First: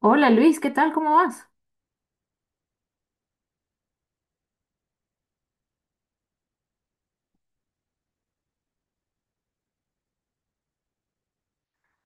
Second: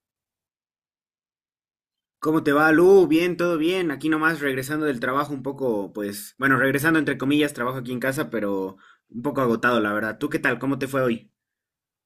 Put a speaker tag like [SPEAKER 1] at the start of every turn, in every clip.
[SPEAKER 1] Hola Luis, ¿qué tal? ¿Cómo vas?
[SPEAKER 2] ¿Cómo te va, Lu? Bien, todo bien. Aquí nomás regresando del trabajo un poco, pues, bueno, regresando entre comillas, trabajo aquí en casa, pero un poco agotado, la verdad. ¿Tú qué tal? ¿Cómo te fue hoy?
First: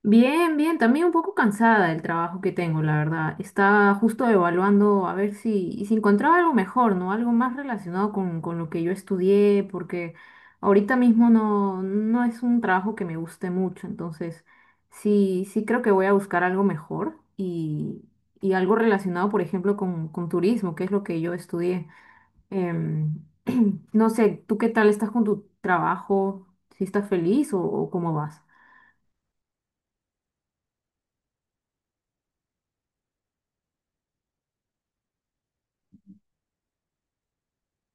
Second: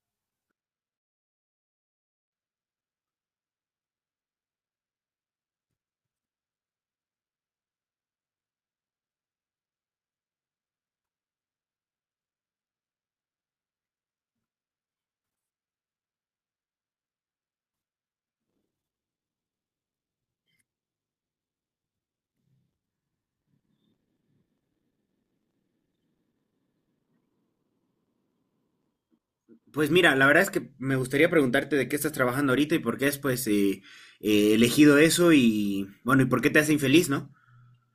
[SPEAKER 1] Bien, bien, también un poco cansada del trabajo que tengo, la verdad. Estaba justo evaluando a ver si encontraba algo mejor, ¿no? Algo más relacionado con lo que yo estudié, porque ahorita mismo no es un trabajo que me guste mucho, entonces sí, sí creo que voy a buscar algo mejor y algo relacionado, por ejemplo, con turismo, que es lo que yo estudié. Em, no sé, ¿tú qué tal estás con tu trabajo? ¿Si estás feliz o cómo vas?
[SPEAKER 2] Pues mira, la verdad es que me gustaría preguntarte de qué estás trabajando ahorita y por qué has, pues, elegido eso y, bueno, y por qué te hace infeliz, ¿no?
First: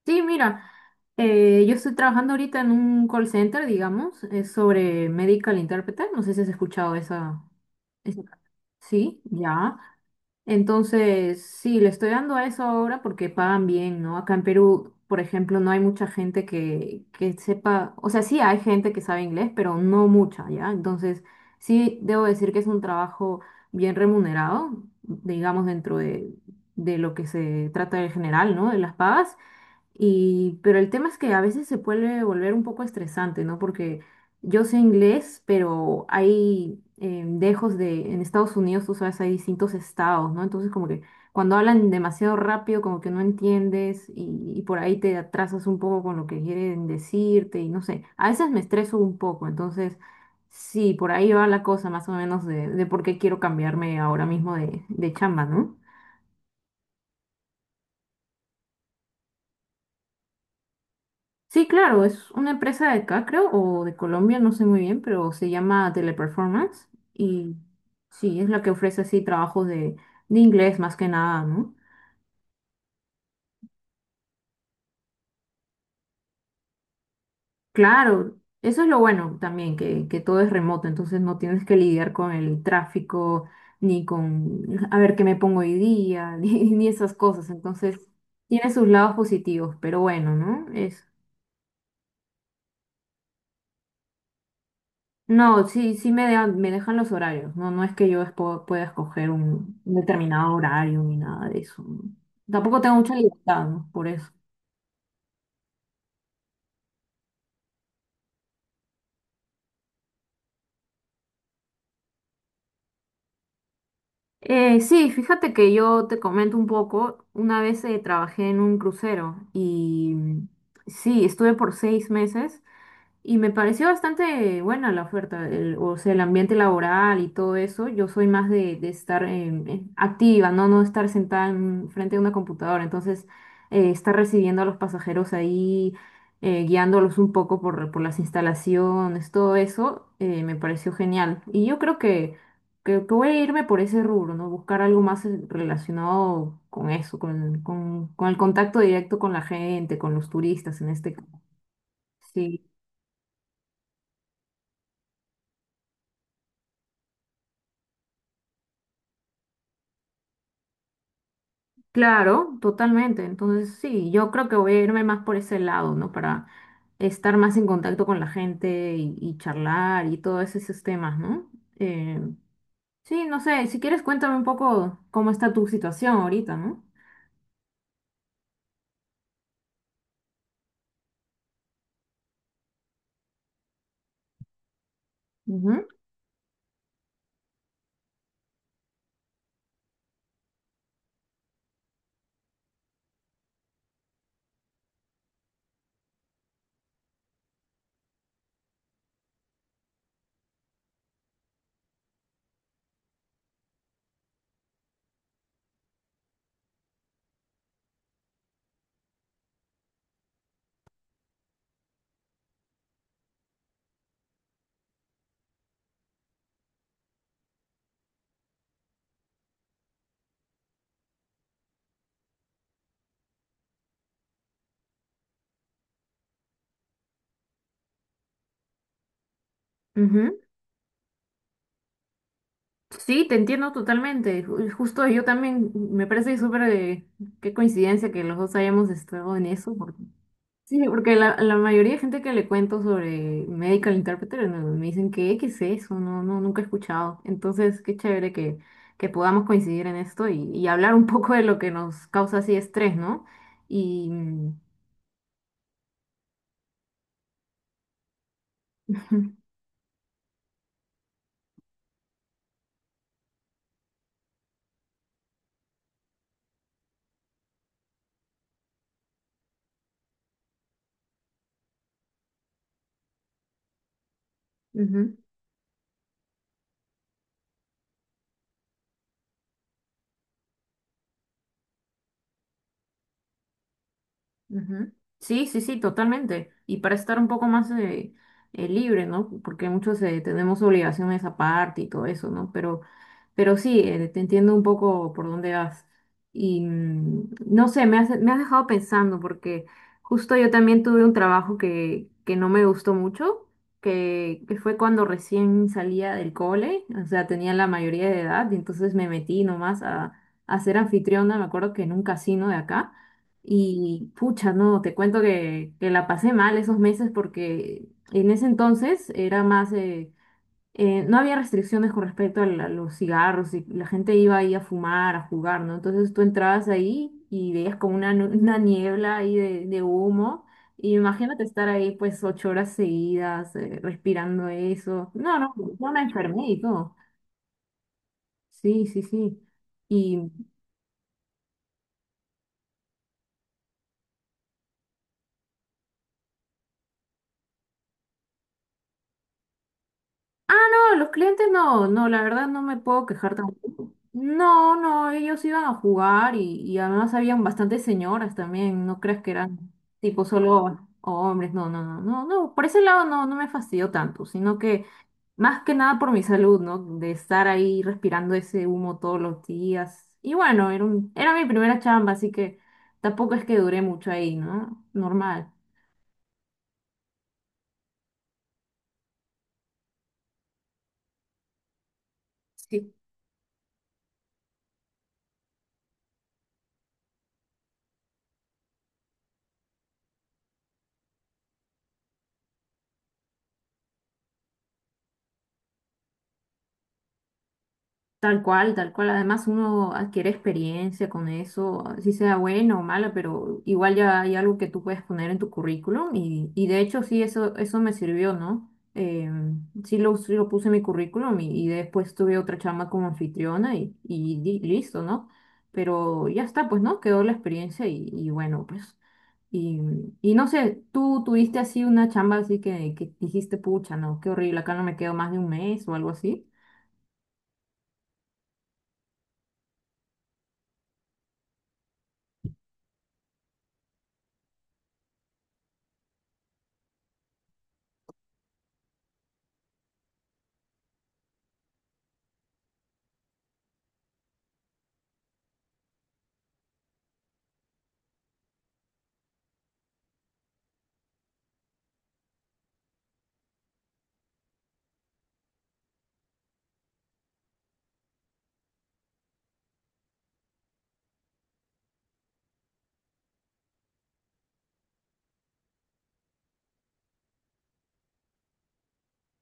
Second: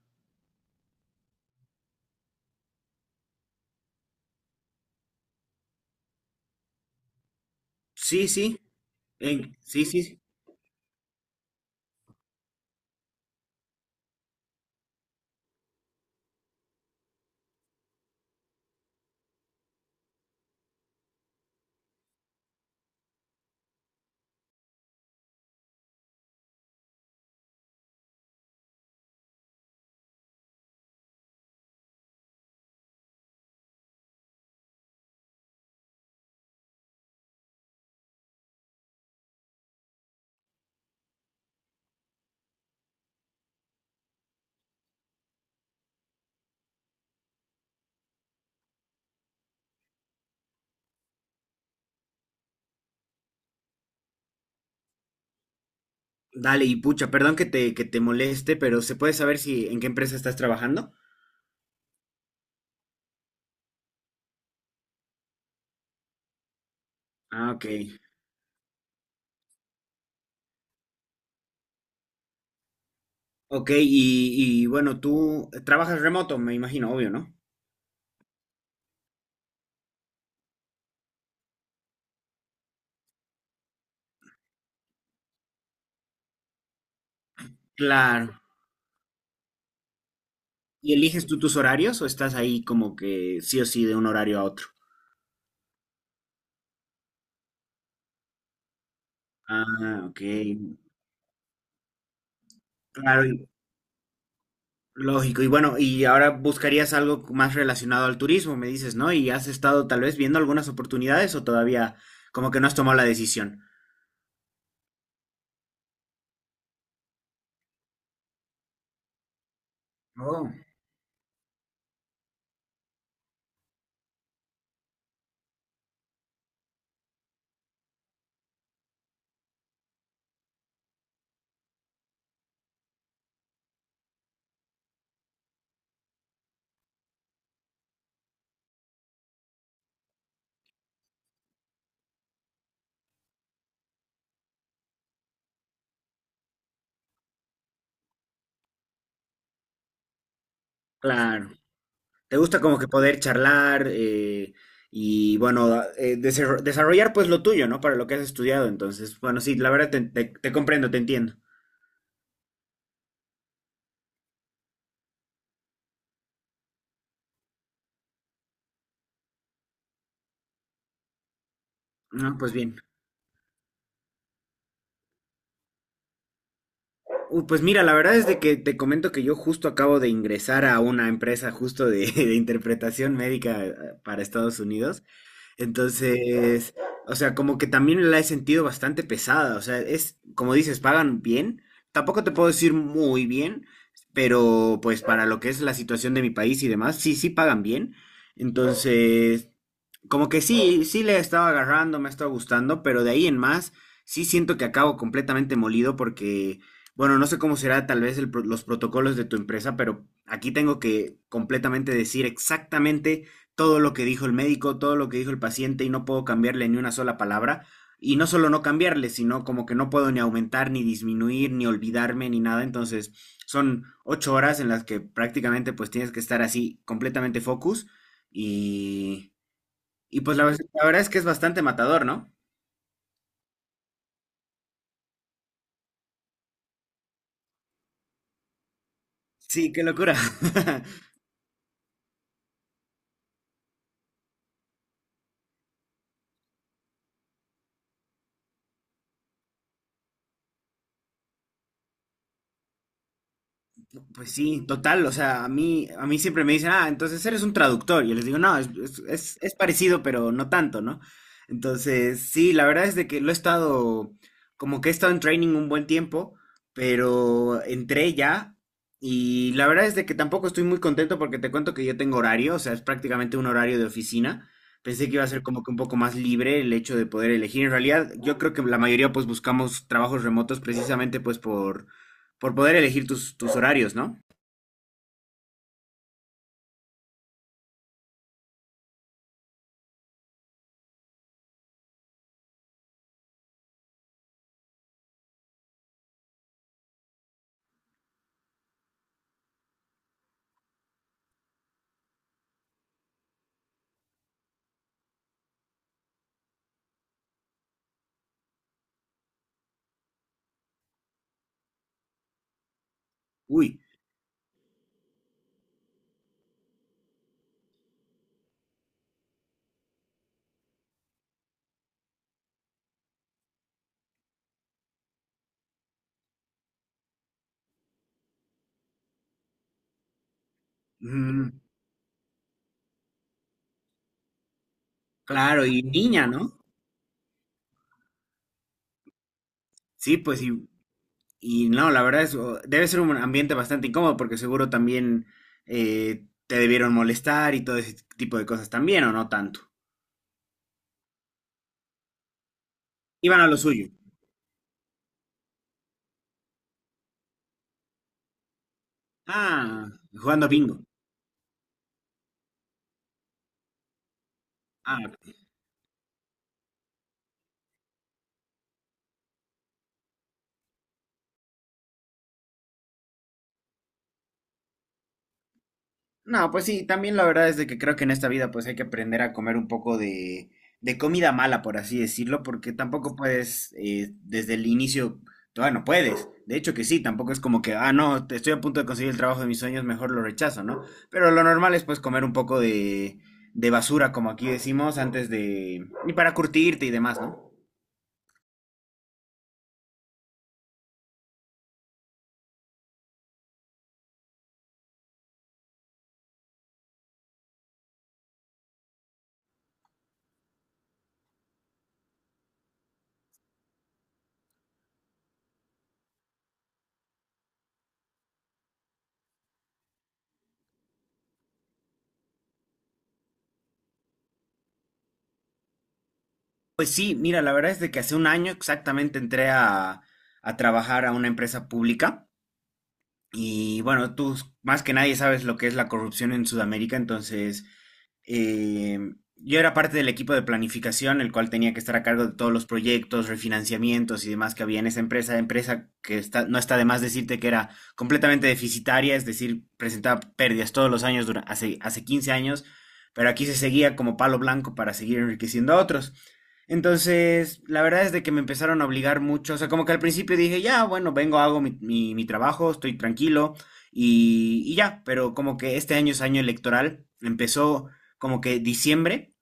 [SPEAKER 1] Sí, mira, yo estoy trabajando ahorita en un call center, digamos, es sobre medical interpreter. No sé si has escuchado esa, esa-
[SPEAKER 2] Sí, sí.
[SPEAKER 1] Sí, ya.
[SPEAKER 2] Sí, sí. Sí.
[SPEAKER 1] Entonces, sí, le estoy dando a eso ahora porque pagan bien, ¿no? Acá en Perú, por ejemplo, no hay mucha gente que sepa, o sea, sí hay gente que sabe inglés, pero no mucha, ¿ya? Entonces, sí, debo decir que es un trabajo bien remunerado, digamos, de lo que se trata en general, ¿no? De las pagas. Y, pero el tema es que a veces se puede volver un poco estresante, ¿no? Porque yo sé inglés, pero hay dejos de, en Estados Unidos, tú sabes, hay distintos estados, ¿no? Entonces como que cuando hablan demasiado rápido, como que no entiendes y por ahí te atrasas un poco con lo que quieren decirte y no sé, a veces me estreso un poco, entonces sí, por ahí va la cosa más o menos de por qué quiero cambiarme ahora mismo de chamba, ¿no?
[SPEAKER 2] Dale, y pucha, perdón que te moleste, pero ¿se puede saber si en qué empresa estás trabajando?
[SPEAKER 1] Sí, claro, es una empresa de acá, creo, o de Colombia, no sé muy bien, pero se llama Teleperformance
[SPEAKER 2] Ah,
[SPEAKER 1] y
[SPEAKER 2] ok.
[SPEAKER 1] sí, es la que ofrece así trabajos de inglés más que nada, ¿no?
[SPEAKER 2] Ok, y bueno, tú trabajas remoto, me imagino, obvio, ¿no?
[SPEAKER 1] Claro, eso es lo bueno también, que todo es remoto, entonces no tienes que lidiar con el tráfico, ni con a ver qué me pongo hoy día, ni, ni esas cosas, entonces
[SPEAKER 2] Claro.
[SPEAKER 1] tiene sus lados positivos, pero bueno, ¿no?
[SPEAKER 2] ¿Y
[SPEAKER 1] Es
[SPEAKER 2] eliges tú tus horarios o estás ahí como que sí o sí de un horario a otro?
[SPEAKER 1] no, sí, sí me dejan los horarios, no, no es que yo pueda escoger un
[SPEAKER 2] Ah, ok.
[SPEAKER 1] determinado horario ni nada de eso, ¿no? Tampoco tengo mucha
[SPEAKER 2] Claro,
[SPEAKER 1] libertad, ¿no? Por eso.
[SPEAKER 2] lógico. Y bueno, y ahora buscarías algo más relacionado al turismo, me dices, ¿no? ¿Y has estado tal vez viendo algunas oportunidades o todavía como que no has tomado la decisión?
[SPEAKER 1] Sí, fíjate que yo te comento un poco, una vez trabajé en un crucero y
[SPEAKER 2] Oh,
[SPEAKER 1] sí, estuve por 6 meses. Y me pareció bastante buena la oferta, o sea, el ambiente laboral y todo eso. Yo soy más de estar activa, ¿no? No estar sentada en frente a una computadora. Entonces, estar recibiendo a los pasajeros ahí, guiándolos un poco por las instalaciones, todo eso, me pareció genial. Y yo creo que voy a irme por ese rubro, ¿no? Buscar algo más relacionado con eso, con el contacto directo con la gente, con los turistas en este caso.
[SPEAKER 2] claro. ¿Te gusta
[SPEAKER 1] Sí.
[SPEAKER 2] como que poder charlar y bueno, desarrollar pues lo tuyo, ¿no? Para lo que has estudiado. Entonces, bueno, sí, la verdad te comprendo, te entiendo.
[SPEAKER 1] Claro, totalmente. Entonces, sí, yo creo que voy a irme más por ese lado, ¿no? Para estar más en contacto con la gente y charlar y todos esos temas, ¿no? Eh,
[SPEAKER 2] No, pues bien.
[SPEAKER 1] sí, no sé, si quieres cuéntame un poco cómo está tu situación ahorita, ¿no?
[SPEAKER 2] Pues mira, la verdad es de que te comento que yo justo acabo de ingresar a una empresa justo de, de interpretación médica para Estados Unidos.
[SPEAKER 1] Ujú,
[SPEAKER 2] Entonces, o sea, como que también la he sentido bastante pesada. O sea, es, como dices, pagan bien. Tampoco te puedo decir muy bien, pero pues para lo que es la situación de mi país y demás, sí, sí pagan bien. Entonces, como que sí, sí le estaba agarrando, me ha gustando, pero de ahí en más, sí siento que acabo completamente molido porque, bueno, no sé cómo será tal vez los protocolos de tu empresa, pero aquí tengo que completamente decir exactamente todo lo que dijo el médico, todo lo que dijo el paciente y no puedo cambiarle ni una sola palabra. Y no solo no cambiarle, sino como que no puedo ni aumentar, ni disminuir, ni olvidarme, ni nada. Entonces, son 8 horas en las que prácticamente pues tienes que estar así completamente focus y... Y pues
[SPEAKER 1] ujú.
[SPEAKER 2] la verdad es que es bastante matador, ¿no?
[SPEAKER 1] Sí, te entiendo totalmente. Justo yo también, me parece súper de qué coincidencia que los dos hayamos estado en
[SPEAKER 2] Sí,
[SPEAKER 1] eso,
[SPEAKER 2] qué
[SPEAKER 1] porque
[SPEAKER 2] locura.
[SPEAKER 1] sí, porque la mayoría de gente que le cuento sobre Medical Interpreter no, me dicen que, ¿qué es eso? No, no, nunca he escuchado. Entonces, qué chévere que podamos coincidir en esto y hablar un poco de lo que nos causa así estrés, ¿no? Y
[SPEAKER 2] Pues sí, total, o sea, a mí siempre me dicen, ah, entonces eres un traductor. Y yo les digo, no, es parecido, pero no tanto, ¿no? Entonces, sí, la verdad es de que lo he estado, como que he estado en training un buen tiempo, pero entré ya y la verdad es de que tampoco estoy muy contento porque te cuento que yo tengo horario, o sea, es prácticamente un horario de oficina. Pensé que
[SPEAKER 1] ujú,
[SPEAKER 2] iba a ser como que un poco más libre el hecho de poder elegir. En realidad, yo creo que la mayoría pues buscamos trabajos remotos precisamente pues por poder elegir tus horarios, ¿no?
[SPEAKER 1] ujú. Sí, sí, sí, totalmente. Y para estar un poco más libre, ¿no? Porque muchos tenemos obligaciones aparte y todo eso, ¿no? Pero sí, te entiendo un poco por dónde vas. Y no sé, me has dejado pensando porque justo yo también tuve un trabajo que no me gustó mucho, que fue cuando recién salía del cole, o sea, tenía la mayoría de edad y entonces me metí nomás a ser anfitriona, me acuerdo que en un casino de acá.
[SPEAKER 2] Uy,
[SPEAKER 1] Y pucha, no, te cuento que la pasé mal esos meses porque en ese entonces era más... no había restricciones con respecto a, a los cigarros y la gente iba ahí a fumar, a jugar, ¿no? Entonces tú entrabas ahí y veías como una, una niebla ahí de humo. Y imagínate
[SPEAKER 2] mm,
[SPEAKER 1] estar ahí pues 8 horas seguidas respirando eso. No, no,
[SPEAKER 2] claro, y
[SPEAKER 1] yo me
[SPEAKER 2] niña,
[SPEAKER 1] enfermé
[SPEAKER 2] ¿no?
[SPEAKER 1] y todo. Sí, sí, sí.
[SPEAKER 2] Sí,
[SPEAKER 1] Y
[SPEAKER 2] pues y no, la verdad es, debe ser un ambiente bastante incómodo porque seguro también te debieron molestar y todo ese tipo de cosas también, ¿o no tanto?
[SPEAKER 1] no, los clientes no, no, la verdad no me puedo quejar
[SPEAKER 2] Iban a lo suyo.
[SPEAKER 1] tampoco. No, no, ellos iban a jugar y además habían bastantes señoras también, no creas que eran
[SPEAKER 2] Ah,
[SPEAKER 1] tipo
[SPEAKER 2] jugando
[SPEAKER 1] solo
[SPEAKER 2] bingo.
[SPEAKER 1] hombres, no, no, no, no, no, por ese lado no, no me fastidió tanto, sino que
[SPEAKER 2] Ah,
[SPEAKER 1] más que nada por mi salud, ¿no? De estar ahí respirando ese humo todos los días. Y bueno, era mi primera chamba, así que tampoco es que duré mucho ahí, ¿no? Normal.
[SPEAKER 2] no, pues sí, también la verdad es de que creo que en esta vida pues hay que aprender a comer un poco de comida mala, por así decirlo, porque
[SPEAKER 1] Sí.
[SPEAKER 2] tampoco puedes desde el inicio, todavía no puedes. De hecho que sí, tampoco es como que, ah, no, estoy a punto de conseguir el trabajo de mis sueños, mejor lo rechazo, ¿no? Pero lo normal es pues comer un poco de basura, como aquí decimos, antes de... y para curtirte y demás, ¿no?
[SPEAKER 1] Tal cual, tal cual. Además, uno adquiere experiencia con eso, si sea buena o mala, pero igual ya hay algo que tú puedes poner en tu currículum y de hecho sí, eso me sirvió, ¿no? Sí lo puse en mi currículum y después tuve otra chamba como anfitriona y, listo, ¿no? Pero ya está, pues, ¿no? Quedó la experiencia y bueno, pues. Y, y no sé, tú tuviste así una chamba así que dijiste, pucha, no, qué horrible, acá no me quedo más de un mes o algo así.
[SPEAKER 2] Pues sí, mira, la verdad es de que hace un año exactamente entré a trabajar a una empresa pública. Y bueno, tú más que nadie sabes lo que es la corrupción en Sudamérica, entonces eh, yo era parte del equipo de planificación, el cual tenía que estar a cargo de todos los proyectos, refinanciamientos y demás que había en esa empresa, empresa que está, no está de más decirte que era completamente deficitaria, es decir, presentaba pérdidas todos los años durante, hace 15 años, pero aquí se seguía como palo blanco para seguir enriqueciendo a otros. Entonces, la verdad es de que me empezaron a obligar mucho, o sea, como que al principio dije, ya, bueno, vengo, hago mi trabajo, estoy tranquilo y ya, pero como que este año es año electoral, empezó como que diciembre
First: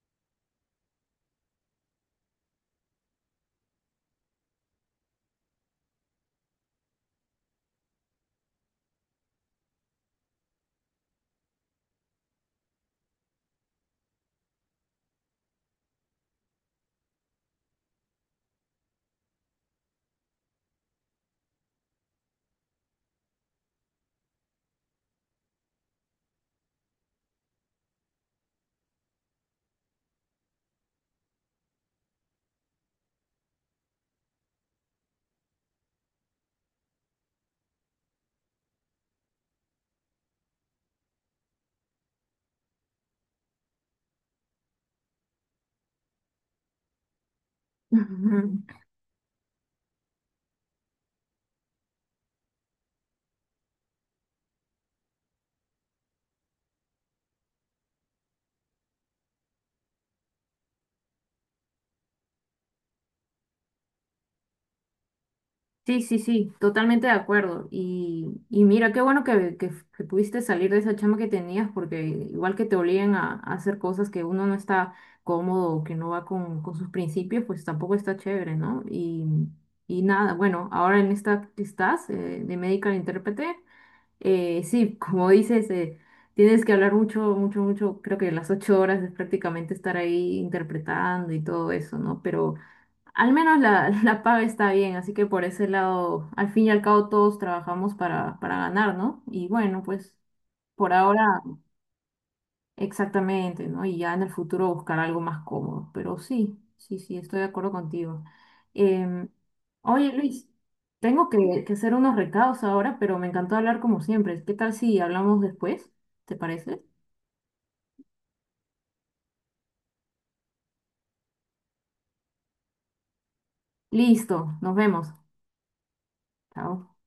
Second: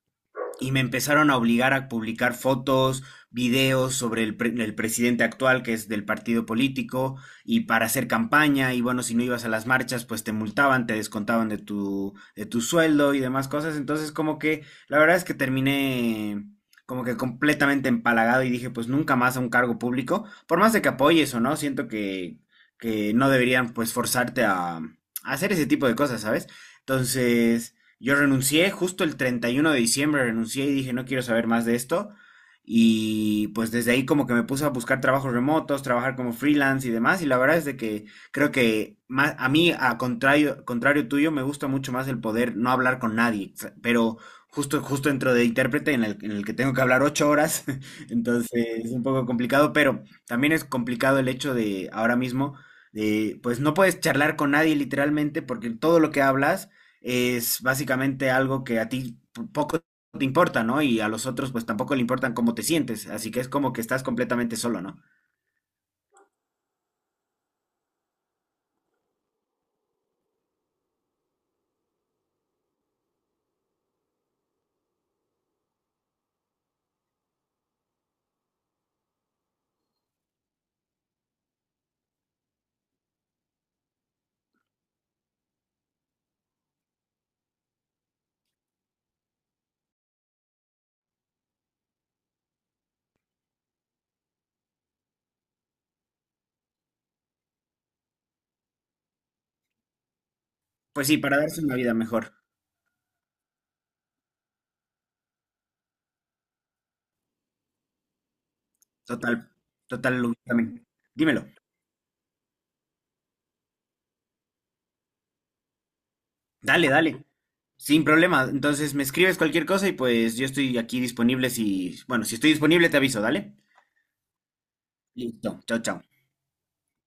[SPEAKER 2] y me empezaron a obligar a publicar fotos, videos sobre el presidente actual, que es del partido político, y para hacer campaña, y bueno, si no ibas a las marchas, pues te multaban, te descontaban de tu sueldo y demás cosas. Entonces, como que la verdad es que terminé como que completamente empalagado y dije, pues nunca más a un cargo público, por más de que apoyes o no, siento que no deberían pues forzarte a hacer ese tipo de cosas, ¿sabes? Entonces... Yo renuncié justo el 31 de diciembre, renuncié y dije, no quiero saber más de esto. Y pues desde ahí como que me puse a buscar trabajos remotos, trabajar como freelance y demás. Y la verdad es de que creo que más, a mí, a contrario, contrario tuyo, me gusta mucho más el poder no hablar con nadie. O sea, pero justo dentro de intérprete en en el que tengo que hablar 8 horas, entonces es un poco complicado, pero también es complicado el hecho de ahora mismo, de, pues no puedes charlar con nadie literalmente porque todo lo que hablas es básicamente algo que a ti poco te importa, ¿no? Y a los otros pues tampoco le importan cómo te sientes, así que es como que estás completamente solo, ¿no?
[SPEAKER 1] Sí, sí, sí, totalmente de acuerdo. Y mira, qué bueno que pudiste salir de esa chama que tenías, porque igual que te obligan a hacer cosas que uno no está cómodo o que no va con sus principios, pues tampoco está chévere, ¿no? Y nada, bueno, ahora en esta que estás de medical intérprete, sí, como dices, tienes que hablar mucho, mucho, mucho, creo que las 8 horas es prácticamente estar ahí interpretando y todo eso, ¿no? Pero... al menos la, la paga está bien, así que por ese lado, al fin y al cabo todos trabajamos para ganar, ¿no? Y bueno, pues por
[SPEAKER 2] Pues sí,
[SPEAKER 1] ahora
[SPEAKER 2] para darse una vida mejor,
[SPEAKER 1] exactamente, ¿no? Y ya en el futuro buscar algo más cómodo, pero sí, sí, sí, estoy de acuerdo contigo. Em,
[SPEAKER 2] total,
[SPEAKER 1] oye,
[SPEAKER 2] total,
[SPEAKER 1] Luis,
[SPEAKER 2] ubícame.
[SPEAKER 1] tengo
[SPEAKER 2] Dímelo,
[SPEAKER 1] que hacer unos recados ahora, pero me encantó hablar como siempre. ¿Qué tal si hablamos después? ¿Te parece?
[SPEAKER 2] dale, dale, sin problema, entonces me escribes cualquier cosa y pues yo estoy aquí disponible si, bueno, si estoy disponible te aviso, dale.
[SPEAKER 1] Listo, nos vemos.
[SPEAKER 2] Listo, chao, chao.
[SPEAKER 1] Chao.